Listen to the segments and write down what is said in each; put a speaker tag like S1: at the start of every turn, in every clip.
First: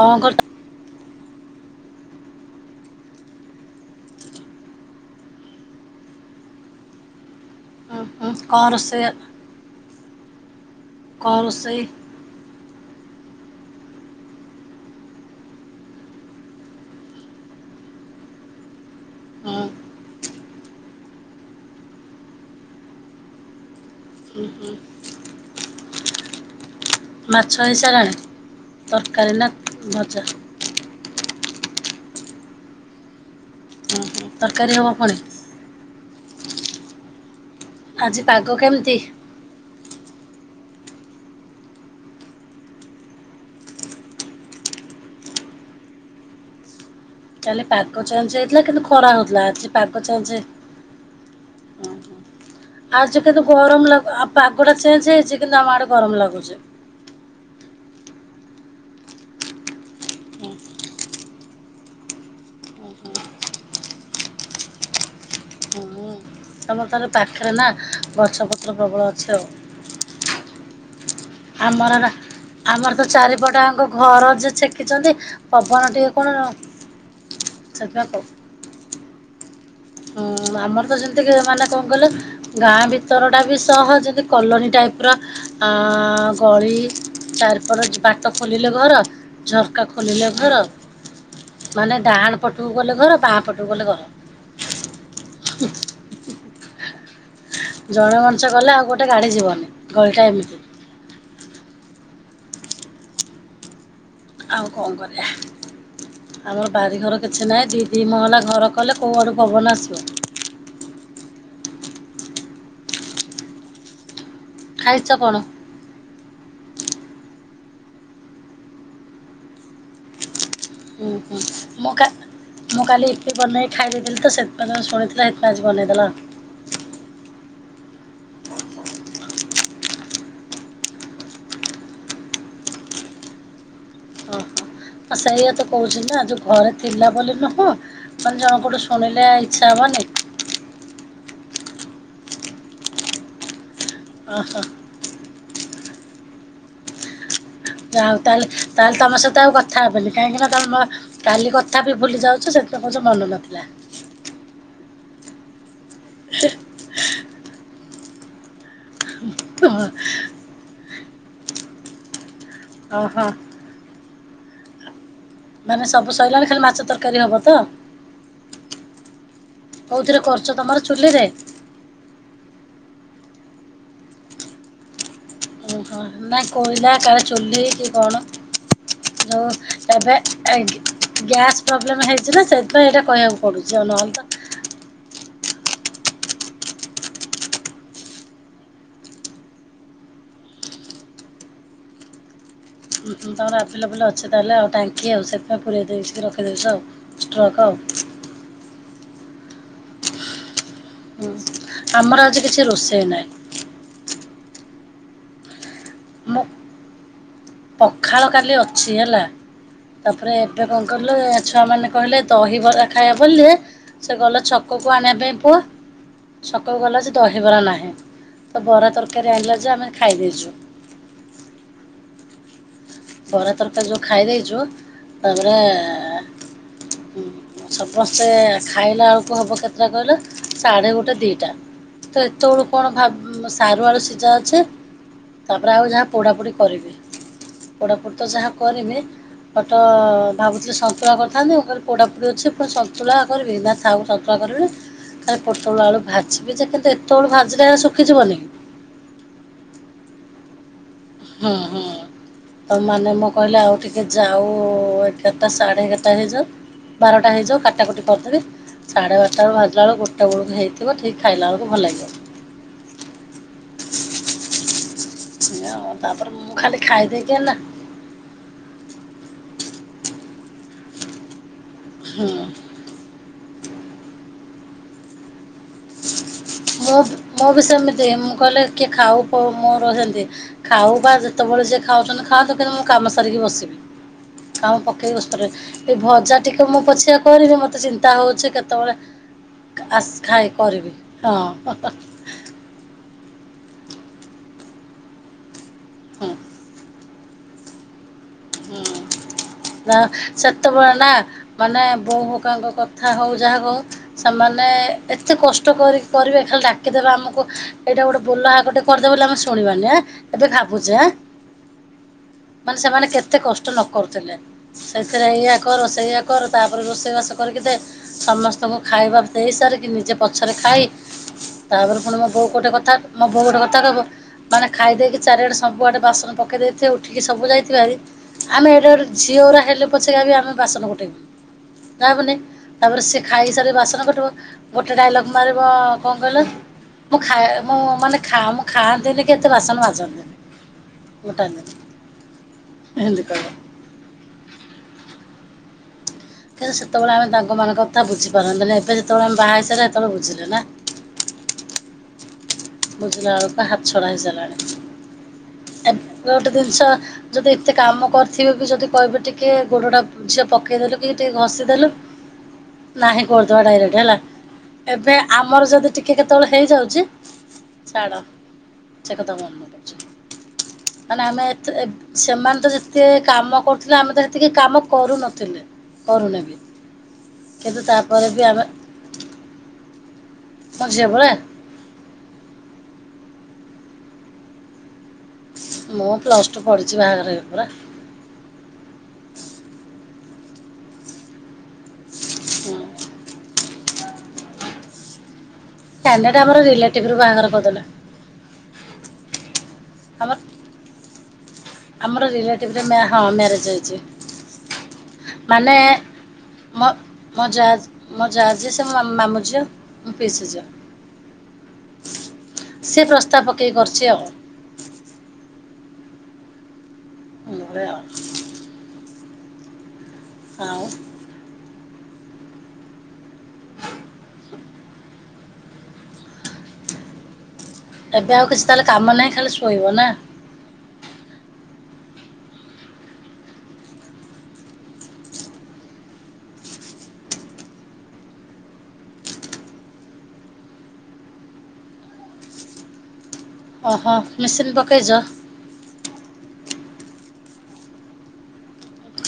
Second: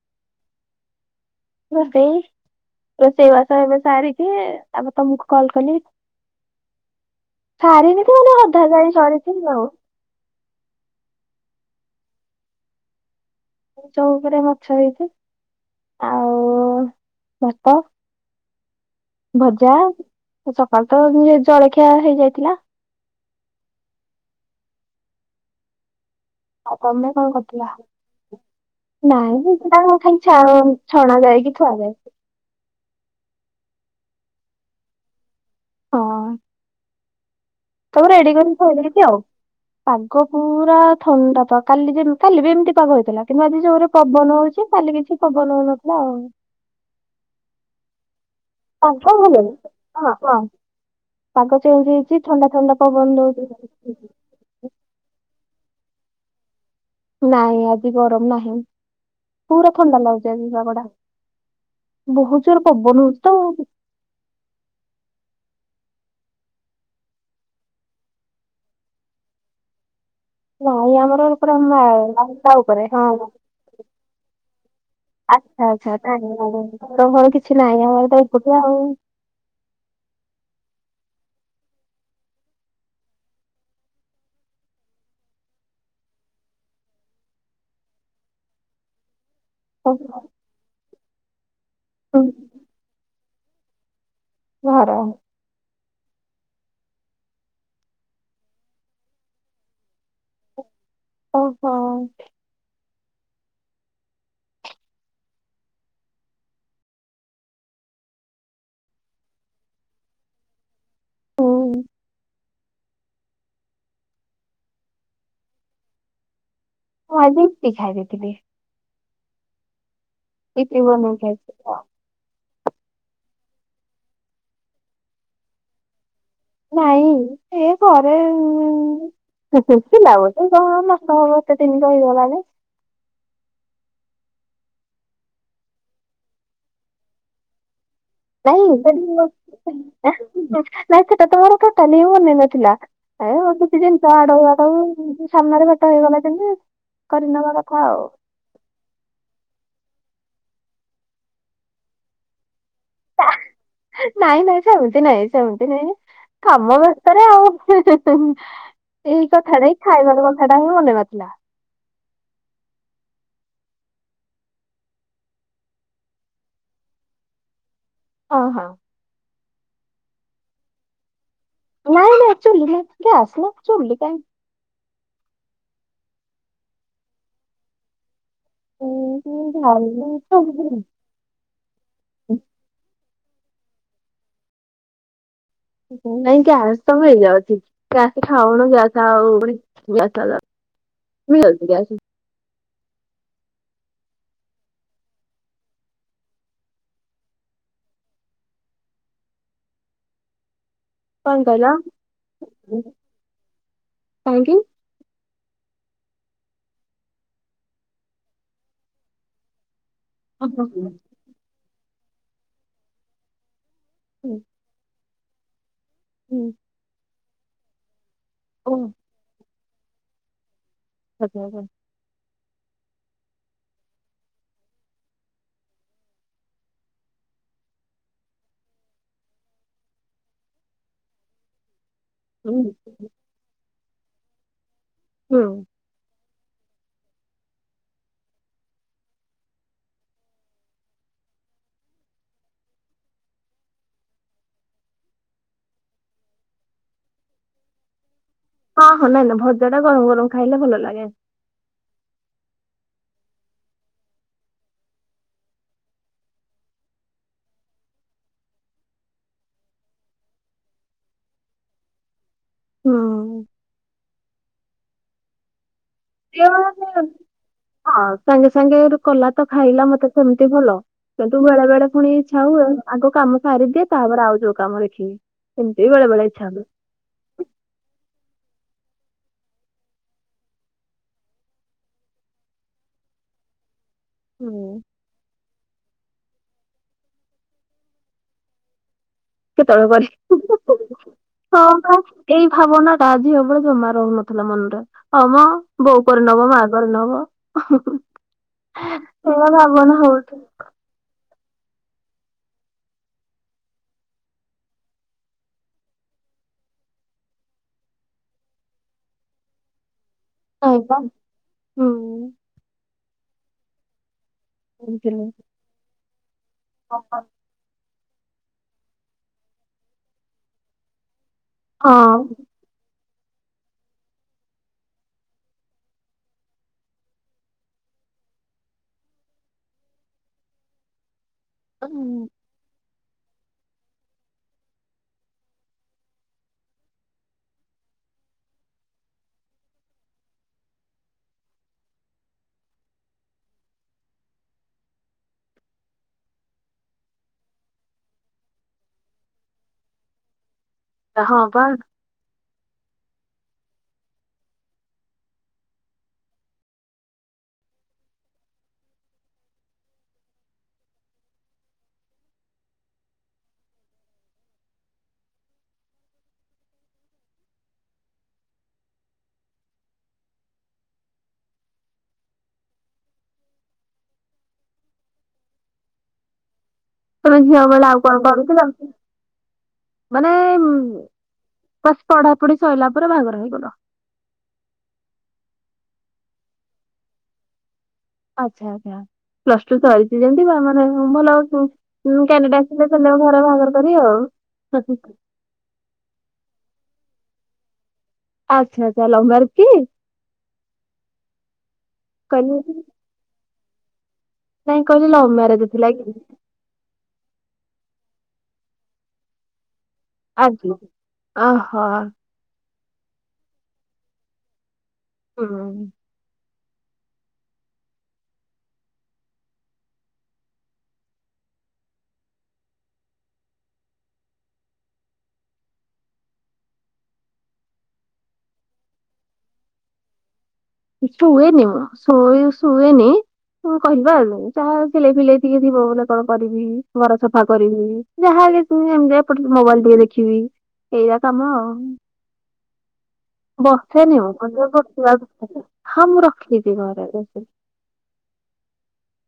S1: କଣ କର
S2: ରୋସେଇବାସ ଏବେ ସାରିକ ଆମ ତମକୁ କଲ କଲି।
S1: ହଁ
S2: ସାରିନିଥ
S1: ହଁ।
S2: ମାନ ଅଧା
S1: କଣ
S2: ଜାଣି
S1: ରୋଷେଇ
S2: ସରିଥିଲି ଆଉ।
S1: କଣ ରୋଷେଇ?
S2: ମୁ ଚଉକରେ ମାଛ ହେଇଛି ଆଉ ଭାତ।
S1: ହଁ
S2: ଭଜା ସକାଳ ତ ନି ଜଳଖିଆ ହେଇଯାଇଥିଲା।
S1: ହୁଁ ହୁଁ।
S2: ଆଉ ତମେ କଣ
S1: ମାଛ
S2: କରୁଥିଲ?
S1: ହେଇସାରିଲାଣି ତରକାରୀ
S2: ନାଇଁ
S1: ନା
S2: ମୁଁ ସେଟା [inaudible]
S1: ଭଜା?
S2: ଖାଇଛ ଛଣା ଯାଏ କି ଥୁଆଯାଏ।
S1: ହଁ ତରକାରୀ ହବ ଫୁଣି।
S2: ହଁ। ସବୁ
S1: ଆଜି
S2: ରେଡି
S1: ପାଗ
S2: କରିକି
S1: କେମିତି?
S2: ଥୋଇଦେଇଚି ଆଉ। ପାଗ ପୁରା ଥଣ୍ଡା ପାଗ କାଲି ଯେମ୍ କାଲି ବି ଏମିତି ପାଗ ହେଇଥିଲା କିନ୍ତୁ ଆଜି ଯୋଉରେ ପବନ ହଉଛି କାଲି କିଛି ପବନ ହଉ ନଥିଲା ଆଉ।
S1: କାଲି ପାଗ ଚେଞ୍ଚେ ହେଇଥିଲା କିନ୍ତ ଖରା
S2: ପାଗ ଭଲ
S1: ହଉଥିଲା ପାାଗ
S2: ହଁ ହଁ।
S1: ଚେଞ୍ଚେ
S2: ପାଗ ଚେଞ୍ଚ ହେଇଛି ଥଣ୍ଡା ଥଣ୍ଡା ପବନ
S1: ଆଜି କିନ୍ତୁ
S2: ଦଉଛି।
S1: ଗରମ ଲାଗୁ ପାଗଟା ଚେଞ୍ଜ ହେଇଛି କିନ୍ତୁ ଆମ ଆଡେ ଗରମ ଲାଗୁଛି।
S2: ନାଇଁ ଆଜି ଗରମ ନାହିଁ ପୁରା ଥଣ୍ଡା ଲାଗୁଛି ଆଜି
S1: ହୁଁ।
S2: ପାଗଟା। ବହୁତ ଜୋର ପବନ ହଉଚିତ ଆଉ।
S1: କୁମୁ [unintelligible] ତମର ତାହେଲେ ପାଖେରେ ନା ଗଛପତ୍ର ପ୍ରବଳ ଅଛି ଆଉ।
S2: ନାଇଁ ଆମର ପୁରା ମା
S1: ଆମର ଏରା
S2: ରାସ୍ତା ଉପରେ
S1: ଆମର ତ
S2: ହଁ।
S1: ଚାରିପଟ ଆଙ୍କ ଘର ଯେ ଛେକିଛନ୍ତି।
S2: ଆଛ
S1: ପବନ ଟିକେ
S2: ଭର
S1: କଣ
S2: [inaudible] ଆମର କିଛି ନାହିଁ ଆମର ତ ଏକୁଟିଆ ଆଉ।
S1: ହୁଁ ଆମର ତ ଯେମତି ମାନେ କଣ କହିଲ? ଗାଁ ଭିତରଟା ବି ସହ ଯେନ୍ତି କଲୋନୀ ଟାଇପର ଅଁ ଗଳି। ଚାରପଟ ବାଟ ଖୋଲିଲେ ଘର। ଝରକା ଖୋଲିଲେ ଘର ମାନେ
S2: ହୁଁ,
S1: ଡାହାଣ ପଟକୁ ଗଲେ ଘର ବାଆ ପଟକୁ ଗଲେ ଘର।
S2: ଘର।
S1: ଜଣେ ମଣିଷ ଗଲେ ଆଉ ଗୋଟେ ଗାଡି ଯିବନି ଗଳିଟା ଏମିତି।
S2: ଓହୋ।
S1: ଆଉ କ ଣ କରିବା? ଆମର ବାରିଘର କିଛି ନାହିଁ ଦିଇ ଦିଇ ମହଲା ଘର କଲେ କଉ ଆଡ଼ୁ ପବନ ଆସିବ।
S2: ହଉ [inaudible]
S1: ଖାଇଚ କଣ?
S2: ମୁଁ ଆଜି ଇପି ଖାଇ ଦେଇଥିଲି। ଇପି ବନେଇକି
S1: ଉଁ ହୁଁ
S2: ଖାଇଥିଲି।
S1: ମୁଁ କା ମୁଁ କାଲି ଇପି ବନେଇକି ଖାଇ ଦେଇଥିଲି ତ ସେଥିପାଇଁ ତମେ ଶୁଣିଥିଲ ହେଥିପାଇଁ ଆଜି ବନେଇଦେଲ ଆଉ।
S2: ନାଇଁ ସେ ଘରେ ଉଁ ଉଁ ଉଁ ଶୁଖିଲା ଗୋଟେ କଣ ମାସ ହବ ଏତେ ଦିନି ରହିଗଲାଣି।
S1: ଆ ସେଇଆ ତ କହୁଛି ନା ଯୋଉ ଘରେ ଥିଲା ବୋଲି ନବ। ମାନେ ଜଣଙ୍କଠୁ
S2: ନାଇଁ
S1: ଶୁଣିଲେ ଇଛା ହବନି?
S2: ନାଇଁ ସେଟାତ ମୋର ଟୋଟାଲି ହିଁ ମନେ ନଥିଲା ଏ ବସି ଟିକେ ଇନଷ୍ଟା ଆଡଉ
S1: ଓହୋ
S2: ଆଡଉ ଟିଭି ସାମ୍ନାରେ ଭେଟ ହେଇଗଲା କେମିତି କରିନବା କଥା ଆଉ।
S1: ଯାହା ହଉ ତାହେଲେ ତାହେଲେ ତମ ସହିତ ଆଉ କଥା ହେବିନି କାହିଁକିନା ତମେ ମର୍ କାଲି କଥା ବି ଭୁଲି ଯାଉଛ ସେଥିପାଇଁ କୁହୁଛ ମନ ନଥିଲା।
S2: ନାଇଁ ନାଇଁ ସେମିତି ନାଇଁ ସେମିତି ନାଇଁ କାମ ବେସ୍ତରେ ଆଉ ହେ। ହିଁ ହିଁ ଏଇ କଥାଟା ଇ
S1: ଓହୋ
S2: ଖାଇବାର କଥା ଟା ହିଁ ମନେ ନଥିଲା।
S1: ଓହୋ। ମାନେ ସବୁ ସଇଲାଣି ଖାଲି ମାଛ ତରକାରୀ ହବ ତ?
S2: ହଁ।
S1: କୋଉ ଥିରେ କରୁଚ ତମର ଚୁଲି ରେ।
S2: ନାଇଁ ନାଇଁ ଚୁଲି ନାହିଁ ଗ୍ୟାସ ନା ଚୁଲି କାଇଁ।
S1: ନା କୋଇଲା କାହାର ଚୁଲି କି କଣ।
S2: ଉଁ
S1: [unintelligible] ଗ୍ୟାସ୍ ପ୍ରୋବ୍ଲେମ ହେଇଥିଲେ ସେଥିପାଇଁ ଏଇଟା କହିବାକୁ ପଡୁଛି ନ ହେଲେ ତ
S2: ନାଇଁ ଗ୍ୟାସ ତ ହେଇଯାଉଛି ଗ୍ୟାସ ଖାଉନ ଗ୍ୟାସ ଆଉ ପୁଣି [unintelligible]
S1: ତମର ଆଭେଲେବୁଲୁ ଅଛି ତା ହେଲେ ଆଉ ଟାଙ୍କି ଆଉ ସେଥିପାଇଁ ପୁରେଇ ଦେଇଛିି ରଖିଦେଇଛି ଆଉ। ଷ୍ଟ୍ରୋକ। ହୁଁ
S2: କଣ କହିଲ
S1: ଆମର ଆଜି କିଛି ରୋଷେଇ ନାହିଁ।
S2: କାହିଁକି?
S1: ମୋ ପଖାଳ କାଲି ଅଛି ହେଲା ତାପରେ ଏବେ କଣ କଲେ ଛୁଆମାନେ କହିଲେ ଦହିିବରା ଖାଇବା ବୋଲି ସେ ଗଲେ ଛକକୁ ଆଣିବା ପାଇଁ ପୁଅ ଛ
S2: ହୁଁ।
S1: ଛକକୁ ଗଲା ଯେ ଦହିବରା ନାହିଁ ତ
S2: ଓ
S1: ବରା ତରକାରୀ ଆଣିଲା ଯେ ଆମେ ଖାଇ ଦେଇଚୁ।
S2: [unintelligible]
S1: ବରା ତରକାରୀ ଯୋଉ ଖାଇ ଦେଇଚୁ ତାପରେ ହୁଁ। ସମସ୍ତେ ଖାଇଲା ବେଳକୁ ହବ କେତେଟା କହିଲ ସାଢେ ଗୋଟେ ଦି ଟା। ତ ଏତେ
S2: ହୁଁ
S1: ବଳୁ କଣ ଭା ସାରୁ ଆଳୁ ସିଝା ଅଛି
S2: ହୁଁ
S1: ତାପରେ ଆଉ ଯାହା ପୋଡା ପୋଡି କରିବି। ପୋଡା ପୋଡି ତ ଯାହା କରିବି ଫଟ ଭାବୁଥିଲେ ସନ୍ତୁଳା କରିଥାନ୍ତ ମୁଁ କହିଲି ପୋଡା ପୋଡି ଅଛି ପୁଣି ସନ୍ତୁଳା କରିବି ନା ଥାଉ ସନ୍ତୁ ସନ୍ତୁଳା କରିବି ଖାଲି ପୋଟଳ ଆଳୁ ଭାଜିବି ଯେ କିନ୍ତୁ ଏତେବେଳୁ ଭାଜିଲେ ସୁଖୀ ଯିବନି।
S2: ହଁ ହଁ ନାଇଁ ନାଇଁ ଭଜା ଟା ଗରମ ଗରମ ଖାଇଲେ ଭଲ ଲାଗେ।
S1: ହଁ ହଁ। ତ ମାନେ ମୁଁ କହିଲି ଆଉ ଟିକେ ଯାଉ ଏଗାରଟା ସାଢ଼େ ଏଗାରଟା ହେଇଯାଉ ବାରଟା ହେଇଯାଉ କାଟା କଟି କରି ଦେବି ସାଢେ ବାରଟା ବେଳୁ ଭାଜିଲା ବେଳକୁ ଗୋଟେ ବଳକୁ ହେଇଥିବ ଠିକ ଖାଇଲା ବେଳକୁ ଭଲ ଲାଗିବ।
S2: ହୁଁ।
S1: ଏଇଆ ଆଉ ତାପରେ
S2: ସେ
S1: ମୁଁ ଖାଲି ଖାଇଦେଇକି ଅନା
S2: ହଁ ସାଙ୍ଗେ ସାଙ୍ଗେ ହେଠୁ କଲା ତ ଖାଇଲା ମତେ ସେମିତି ଭଲ କିନ୍ତୁ ବେଳେ ବେଳେ ପୁଣି
S1: ହୁଁ
S2: ଇଛା ହୁଏ ଆଗ କାମ ସାରିଦିଏ ତାପରେ ଆଉ ଯୋଉ କାମ ଦେଖିବି ସେମତି ବି ବେଳେ ବେଳେ ଇଛା ହୁଏ।
S1: ମୁଁ ମୁଁ ବି ସେମିତି ମୁଁ କହିଲେ କିଏ ଖାଉ ଖୋଉ ମୋର ହେନ୍ତି। ଖାଉ ବା ଯେତେବେଳେ ଯିଏ ଖାଉଚନ୍ତି ଖାଆନ୍ତୁ କିନ୍ତୁ ମୁଁ କାମ ସାରିକି ବସିବି କାମ
S2: ହୁଁ
S1: ପ ଏଇ ବସ୍ତ୍ରରେ ଏଇ ଭଜା ଟିକେ ମୁଁ ପଛିକା କରିବି ମତେ ଚିନ୍ତା ହଉଚି କେତେବେଳେ
S2: କତେବେଳେ
S1: ଆସ ଖାଇ
S2: କରିବି।
S1: କରିବି ହଁ।
S2: ଏଇ ଭାବନା ଟା ଝିଅ ବେଳେ ଜମା ରହୁନଥିଲା ମନରେ ହଁ ମ ବୋଉ
S1: ହଁ
S2: କରିନବ ମା କରିନବ ମୋ ଭାବନା ବହୁତ ମୂର୍ଖ।
S1: ଛୁଆ ନା ମାନେ ବୋଉ ହୋକାଙ୍କ କଥା ହଉ ଯାହା କହ ସେମାନେ ଏତେ କଷ୍ଟ କରି କରିବେ ଖାଲି ଡାକିଦେବେ ଆମକୁ ଏଇଟା ଗୋଟେ ବୋଲ ହାକ ଟେ କରିଦେ ବୋଲି ଆମେ ଶୁଣିବାନି ଏ ଏବେ
S2: ନାଇଁ
S1: ଭାବୁଚେ
S2: ପା
S1: ଏ
S2: ହୁଁ।
S1: ମାନେ ସେମାନେ କେତେ କଷ୍ଟ ନ କରୁଥିଲେ। ସେଇଥିରେ
S2: ବୁଝିଲି।
S1: ଏଇଆ କର ସେଇଆ କର ତାପରେ ରୋଷେଇ ବାସ କରିକି ଦେ ସମସ୍ତଙ୍କୁ ଖାଇବା ଦେଇ ସାରିକି ନିଜେ ପଛରେ ଖାଇ ତାପରେ ପୁଣି
S2: ହଁ
S1: ମୋ ବୋଉ ଗୋଟେ କଥା ମୋ ବୋଉ ଗୋଟେ କଥା କହିବ ମାନେ ଖାଇ ଦେଇକି ଚାରିଆଡ଼େ ସବୁଆଡ଼େ ବାସନ ପକେଇ ଦେଇଥିବେ ଉଠିକି ସବୁ ଯାଇଥିବେ ହାରି ଆମେ ଏଇଟା ଗୋଟେ ଝିଅ ଗୁରା ହେଲେ ପଛେ ଆଗେ ଆମେ ବାସନ
S2: ଉଁ
S1: ଗୋଟେଇବୁ ତାବୋଲି ତାପରେ ସେ ଖାଇସାରିକି ବାସନ ଗୋଟିବ ଗୋଟେ ଡାଇଲଗ୍ ମାରିବ କ କହିଲ ମୁଁ ଖାଏ ମୁଁ ମାନେ ଖା ମୁଁ ଖାଆନ୍ତିନିକି ଏତେ ବାସନ ମାଜନ୍ତିନି। ଗୋଟାନ୍ତିନି। ହେମିନ୍ତି କଇଁବ। କାଇଁ ସେତବଳେ ଆମେ ତାଙ୍କମାନଙ୍କ କଥା ବୁଝିପାରନ୍ତିନି ଏବେ ଯେତବଳେ ଆମେ ବାହାହେଇସାରିଲେ ହେତେବେଳେ ବୁଝିଲେ ନା।
S2: ଆ ହଁ ପା
S1: ବୁଝିଲାବେଳୁକୁ ହାତଛଡ଼ା ହେଇସାରିଲାଣି। ଏବେ ଗୋଟେ ଜିନିଷ ଯଦି ଏତେ କାମ କରିଥିବେବି ଯଦି କହିବେ ଟିକେ ଗୋଡ଼ଟା ଝିଅ ପକେଇଦେଲୁକି ଟିକେ ଘଷିଦେଲୁ ନାହିଁ କରିଦବା ଡାଇରେକ୍ଟ ହେଲା। ଏବେ ଆମର ଯଦି ଟିକେ କେତେଳେ ହେଇଯାଉଚି ଛାଡ଼। ସେକଥା ମନେ ପଡ଼ୁଛି ମାନେ ଆମେ ଏତେ ଏବ ସେମାନେତ ଯେତିକେ କାମ କରୁଥିଲେ ଆମେତ ସେତିକି କାମ କରୁନଥିଲେ। କରୁନେବି
S2: ତମେ ଝିଅ ବଳେ ଆଉ କଣ କରୁଥିଲ ମାନେ
S1: ମୋ ଝିଅ ପରା
S2: ବାସ୍ ପଢ଼ାପଢ଼ି ସଇଲା ପରେ ବାହାଘର ହେଇଗଲ।
S1: ମୁଁ ପ୍ଲସ୍ ଟୁ ପଢିଚି ବାହାଘର ହେଇଗଲା ପରା।
S2: ଆଚ୍ଛା ଆଚ୍ଛା ପ୍ଲସ୍ ଟୁ ସରିଚି ଯେମିତି ବାହାଘର ଭଲ ଅଛୁ। ମୁଁ କାନେଡ଼ା
S1: ହୁଁ
S2: ଆସିଲେ ସେମାନେ ଘରେ ବାହାଘର କରିବେ ଆଉ।
S1: କାନେଡା ଆମର ରିଲେଟିଭରୁ ବାହାଘର କରିଦେଲେ।
S2: ଆଚ୍ଛା ଆଚ୍ଛା ଲଭ୍ ମ୍ୟାରେଜ କି?
S1: ଆମର ଆମର
S2: କହିଲି
S1: ରିଲେଟିଭରେ ମ୍ୟା ହଁ ମ୍ୟାରେଜ ହେଇଚି।
S2: ନାଇଁ କହିଲି ଲଭ ମ୍ୟାରେଜ ଥିଲା କି?
S1: ମୋ ମୋ ଯାଜ ମୋ ଯା ଯିଏ ସିଏ ମୋ ମାମୁଁ ମାମୁଁ ଝିଅ। ମୋ ପିଇସି
S2: ଆଜ୍ଞା ଅଁ ହଁ।
S1: ସେ ପ୍ରସ୍ତାବ ପକେଇକି କରିଚି ଆଉ।
S2: ହୁଁ।
S1: ଏଇଭଳିଆ ଆଉ। ଆଉ [inaudible] ଏବେ ଆଉ କିଛି ତାହେଲେ କାମ ନାହିଁ ଖାଲି ଶୋଇବ ନା।
S2: ଶୁଏନି ମୁଁ ଶୁ ଶୁଏନି। କଁ କରିବା ଯାହା ସିଲେଇ ଫିଲେଇ ଟିକେ ଥିବ ବୋଲେ କଣ କରିବି ଘର ସଫା କରିବି। ଯାହାଲେ ତୁ ଏମିତି ଏପଟ ମୋବାଇଲ୍ ଟିକେ ଦେଖିବି ଏଇଆ କାମ ଆଉ।
S1: ଓହୋ
S2: ବସେନି ମୁଁ ମତେ
S1: ମେସିନ୍ ପକେଇଚ?
S2: ବସିବାକୁ ହଁ ମୁଁ ରଖିଚି ଘରେ ମେସିନ୍।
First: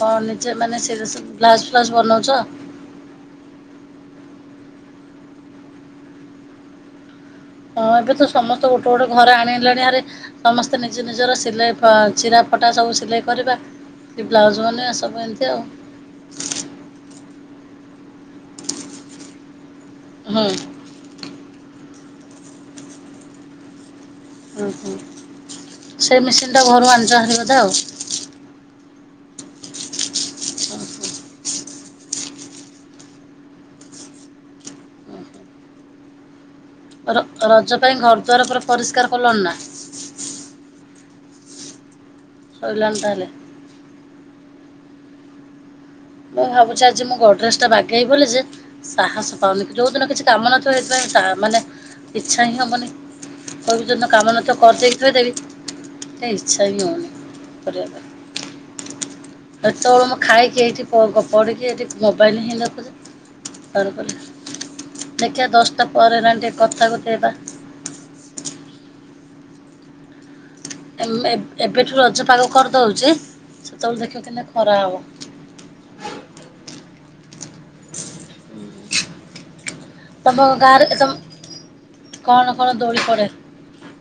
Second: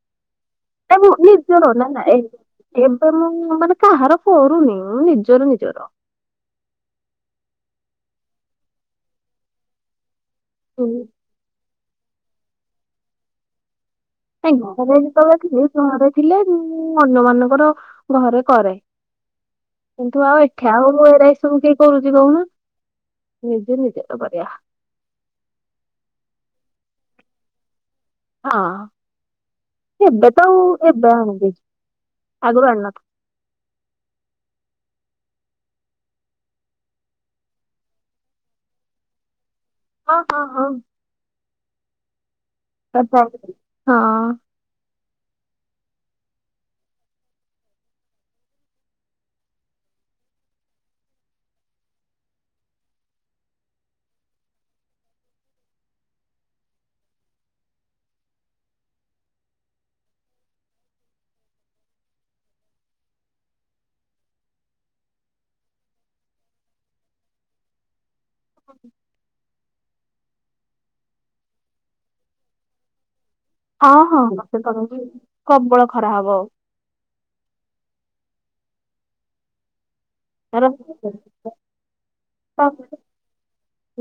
S1: ହଁ ନିଜେ ମାନେ
S2: ନା
S1: ସେଇଟା
S2: ମୁଁ
S1: ସବୁ ବ୍ଲାଉଜ୍
S2: ନିଜର ନା
S1: ଫ୍ଲାଉଜ୍
S2: ନା ଏ
S1: ବନଉଚ?
S2: ଏବେ ମୁଁ ମାନେ କାହାର କରୁୁନି ମୁଁ ନିଜର ନିଜର।
S1: ହଁ ଏବେତ ସମସ୍ତେ ଗୋଟେ ଗୋଟେ ଘରେ ଆଣିଲେଣି ହାରି ସମସ୍ତେ ନିଜ ନିଜର ସିଲେଇ ଅଁ ଚିରା ଫଟା ସବୁ ସିଲେଇ କରିବା କି ବ୍ଲାଉଜ୍
S2: ନାଇ
S1: ବନେଇବା
S2: ଘରେ
S1: ସବୁ
S2: ଯେତେବେଳେ
S1: ଏମିତି ଆଉ
S2: ଥିଲେ ସହରେ ଥିଲେ ମୁଁ ଅନ୍ୟ ମାନଙ୍କର ଘରେ କରେ କିନ୍ତୁ ଆଉ
S1: ହୁଁ
S2: ଏଠି ଆଉ ମୁଁ ଏ ତୁ କିଏ କରୁଚି କହୁନ ନିଜେ ନିଜର କରିବା।
S1: ଓହୋ ସେ ମେସିନ୍ ଟା ଘରୁ ଆଣିଚନ୍ତି ବୋଧେ ଆଉ।
S2: ହଁ ଏବେ ତ ଆଉ ଏବେ ଆଣିଦେଇଚି। ଆଗରୁ ଆଣି ନଥିଲି।
S1: ର ରଜ ପାଇଁ ଘରଦ୍ୱାର ପୁରା ପରିଷ୍କାର କଲଣି ନା?
S2: ହଁ ହଁ ହଁ।
S1: ସଇଲାଣି
S2: ପ୍ରପ
S1: ତାହେଲେ
S2: ହଁ।
S1: ମୁଁ ଭାବୁଚି ଆଜି ମୋ ଗଡ୍ରେଜ ଟା ବାଗେଇ ବି ବୋଲି ଯେ ସାହାସ ପାଉନି। ଯୋଉଦିନ କିଛି କାମ ନଥିବ ଏଇଥିପାଇଁ ତା ମାନେ ଇଚ୍ଛା ହିଁ ହବନି। କହିବି ଯୋଉ ଦିନ କାମ ନଥିବ କରିଦେଇ ଥୋଇଦେବି। ଏ ଇଚ୍ଛା ହିଁ ହଉନି କରିବା ପାଇଁ। ହେତବଳୁ ମୁଁ ଖାଇକି ଏଇଠି ପ -ପଡ଼ିକି ଏଠି ମୋବାଇଲ ହିଁ ଦେଖୁଚି। [inaudible] ଦେଖିବା ଦଶଟା ପରେ ହେଲାଣି ଟିକେ କଥା କୋଥି ହବା।
S2: [inaudible]
S1: ଏମ୍ ଏବ୍ ଏବେଠୁ ରଜ ପାଗ କରିଦଉଚି?
S2: ହଁ ହଁ ମୋତେ ତ ଲାଗୁଚି ପ୍ରବଳ ଖରା ହବ।
S1: ହୁଁ [inaudible] ତୁମ
S2: ତାର
S1: ଗାଁରେ ତମ କଣ
S2: ତ-
S1: କଣ ଦୋଳି ପଡ଼େ?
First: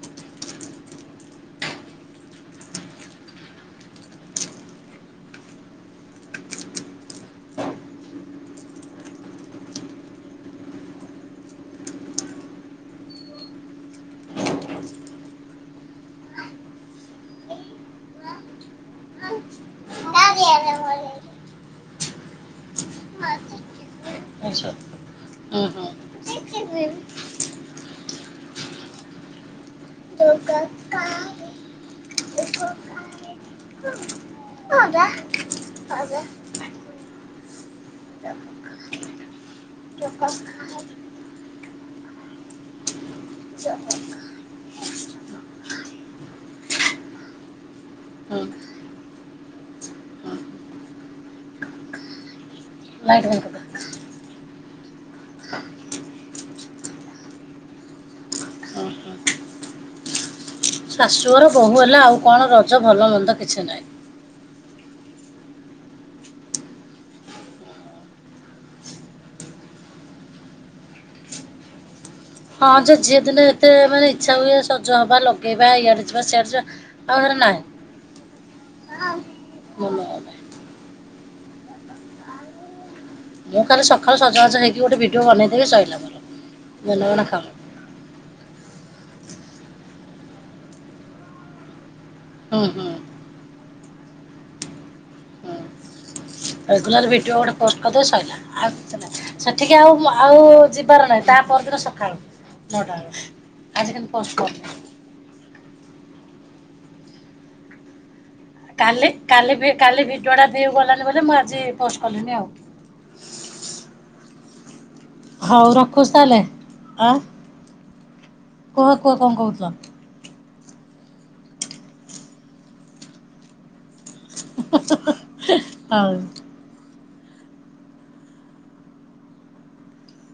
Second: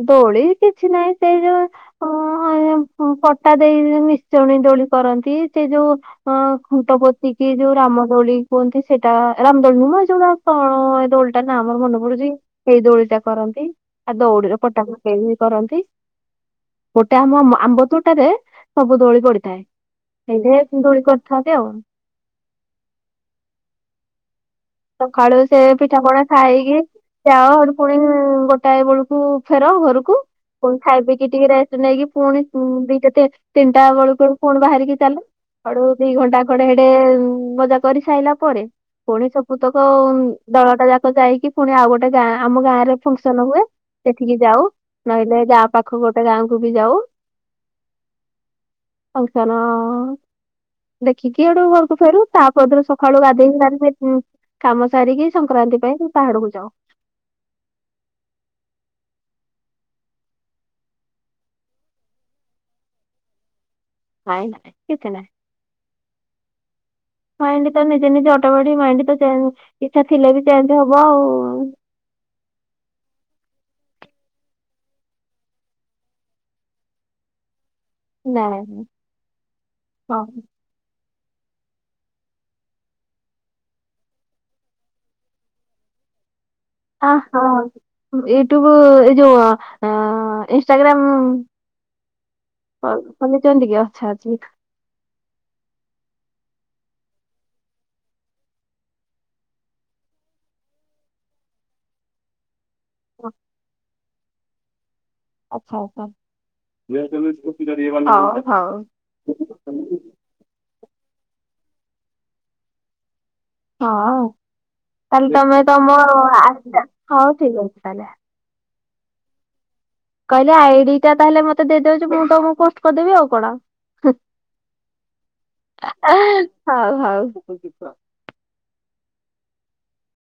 S2: ଦୋଳି କିଛି ନାଇ ସେ ଯୋଉ ଅ ଏ ପଟା ଦେଇ ନିଶୁଣି ଦୋଳି କରନ୍ତି। ସେ ଯୋଉ ହଁ ଖୁଣ୍ଟ ପୋତି କି ଯୋଉ ରାମଦୋଳି କୁହନ୍ତି, ସେଟା ରାମଦୋଳି ନୁହୁଁ ମ ଯୋଉଟା କଣ ଏଇ ଦୋଳି ଟା ନା ମୋର ମନେ ପଡୁଚି ସେଇ ଦୋଳି ଟା କରନ୍ତି। ଆଉ ଦଉଡିର ପଟା ପକେଇ ବି କରନ୍ତି। ଗୋଟେ ଆମ ମ ଆମ୍ବ ତୋଟାରେ ସବୁ ଦୋଳି ପଡିଥାଏ। ସେଇଠେ ଦୋଳି କରିଥାନ୍ତି ଆଉ।
S1: ଆଛା।
S2: ସଖାଳୁ ସେ ପିଠାପଣା ଖାଇକି ଯାଅ, ପୁଣି ଗୋଟାଏ ବେଳକୁ ଫେର ଘରକୁ। ପୁଣି ଖାଇ ପିକି ଟିକେ ରେଷ୍ଟ ନେଇକି ପୁଣି ଉଁ ଦିଟା ତି ତିନିଟା ବେଳକୁ ପୁ ପୁଣି ବାହାରିକି ଚାଲୁ। ଆଡୁ ଦି ଘଣ୍ଟା ଖଡେ ହେଡେ ମଜା କରି ସାରିଲା ପରେ ପୁଣି ସବୁ ବୁତକ ଦଳଟା ଯାକ ଯାଇକି ପୁଣି ଆଉ ଗୋଟେ ଗାଁ ଆମ ଗାଁ ରେ ଫଙ୍କସନ ହୁଏ। ସେଠିକି ଯାଉ ନହେଲେ ଗାଁ ପାଖ ଗୋଟେ ଗାଁକୁ ବି ଯାଉ।
S1: [inaudible] ହଁ।
S2: ଫଙ୍କସନ୍ ଦେଖିକି ହେଠୁ ଘରକୁ ଫେରୁ। ତାପର ଦିନ ସକାଳୁ
S1: ଲାଇଟ୍ ବନ୍ଦ
S2: ଗାଧେଇ
S1: କରିଦେ।
S2: ସାରିଲେଉ କାମ ସାରିକି ସଂକ୍ରାନ୍ତି ପାଇଁ କି ପାହାଡକୁ ଯାଉ।
S1: ଓ ହୋ। ଶାଶୂଘର ବୋହୂ ହେଲ ଆଉ କଣ ରଜ ଭଲ ମନ୍ଦ କିଛି ନାହିଁ।
S2: ନାଇଁ ନା କିଛି ନାହିଁ।
S1: [inaudible]
S2: ମାଇଣ୍ଡ ତ ନିଜେ ନିଜେ ଅଟମେଟିକ ମାଇଣ୍ଡ ତ ଚେଞ୍ଜ ଇଛା ଥିଲେ ବି ଚେଞ୍ଜ ହବ ଆଉ।
S1: ହଁ ଯେ ଝିଏ ଦିନେ ସେତେବେଳେ ମାନେ ଇଛା ହୁଏ ସଜ ହବା ଲଗେଇବା ଇଆଡେ ଯିବା ସିଆଡ ଯିବା। ଆଉ ହେରା ନାହିଁ।
S2: ନାଇଁଁ
S1: ମନ ନାହିଁ।
S2: ହଁ।
S1: ମୁଁ ଖାଲି ସକାଳୁ ସଜ ବାଜ ହେଇକି ଗୋଟେ ଭିଡିଓ ବନେଇଦେବି ସଇଲା ମର।
S2: ଅ ହଁ ୟୁଟ୍ୟୁବ ଏଇ ଯୋଉ ଇନ୍ଷ୍ଟାଗ୍ରାମ
S1: ହୁଁ ହୁଁ।
S2: ହଉ ଖୋଲିଚନ୍ତି କି ଆଛା ଆଛା ଯି
S1: ହୁଁ ରେଗୁଲାର ଭିଡିଓ ଗୋଟେ ପୋଷ୍ଟ କଦେବେ ସଇଲା ଆଉ କିଛି ନା। ସେଠିକି ଆଉ ଆଉ ଯିବାର ନାଇଁ ତା ପରଦିନ ସଖାଳ। ନଅଟା ଓଲୁକୁ,
S2: ଆଚ୍ଛା।
S1: ଆଜି କିନ୍ତୁ ପୋଷ୍ଟ କରନି।
S2: ଆଛା, ଆଛା ଝୀଅ ଛୁଆ ସ୍କୁଟି ଚଢିବନି ହଉ।
S1: କାଲି କାଲି କାଲି ଭିଡିଓ ଟା ଭିଉ ଗଲାନି ବୋଲି ମୁଁ ଆଜି ପୋଷ୍ଟ କଲିିନି ଆଉ।
S2: ହଁ ତାହେଲେ ତମେ
S1: ହଉ
S2: ତମ
S1: ରଖୁଛି ତାହେଲେ
S2: ଆସ
S1: ଆ
S2: ହଉ ଠିକ ଅଛି ତାହେଲେ।
S1: କୁହ କୁହ କଣ କହୁଥୁଲ?
S2: କହିଲେ ଆଇଡି ଟା ତାହେଲେ ମତେ ଦେଇଦେବେଯେ ମୁଁ ତମକୁ ପୋଷ୍ଟ କରଦେବି ଆଉ କଣ। ହୁଁ
S1: ହଉ।
S2: ହଉ ହଉ।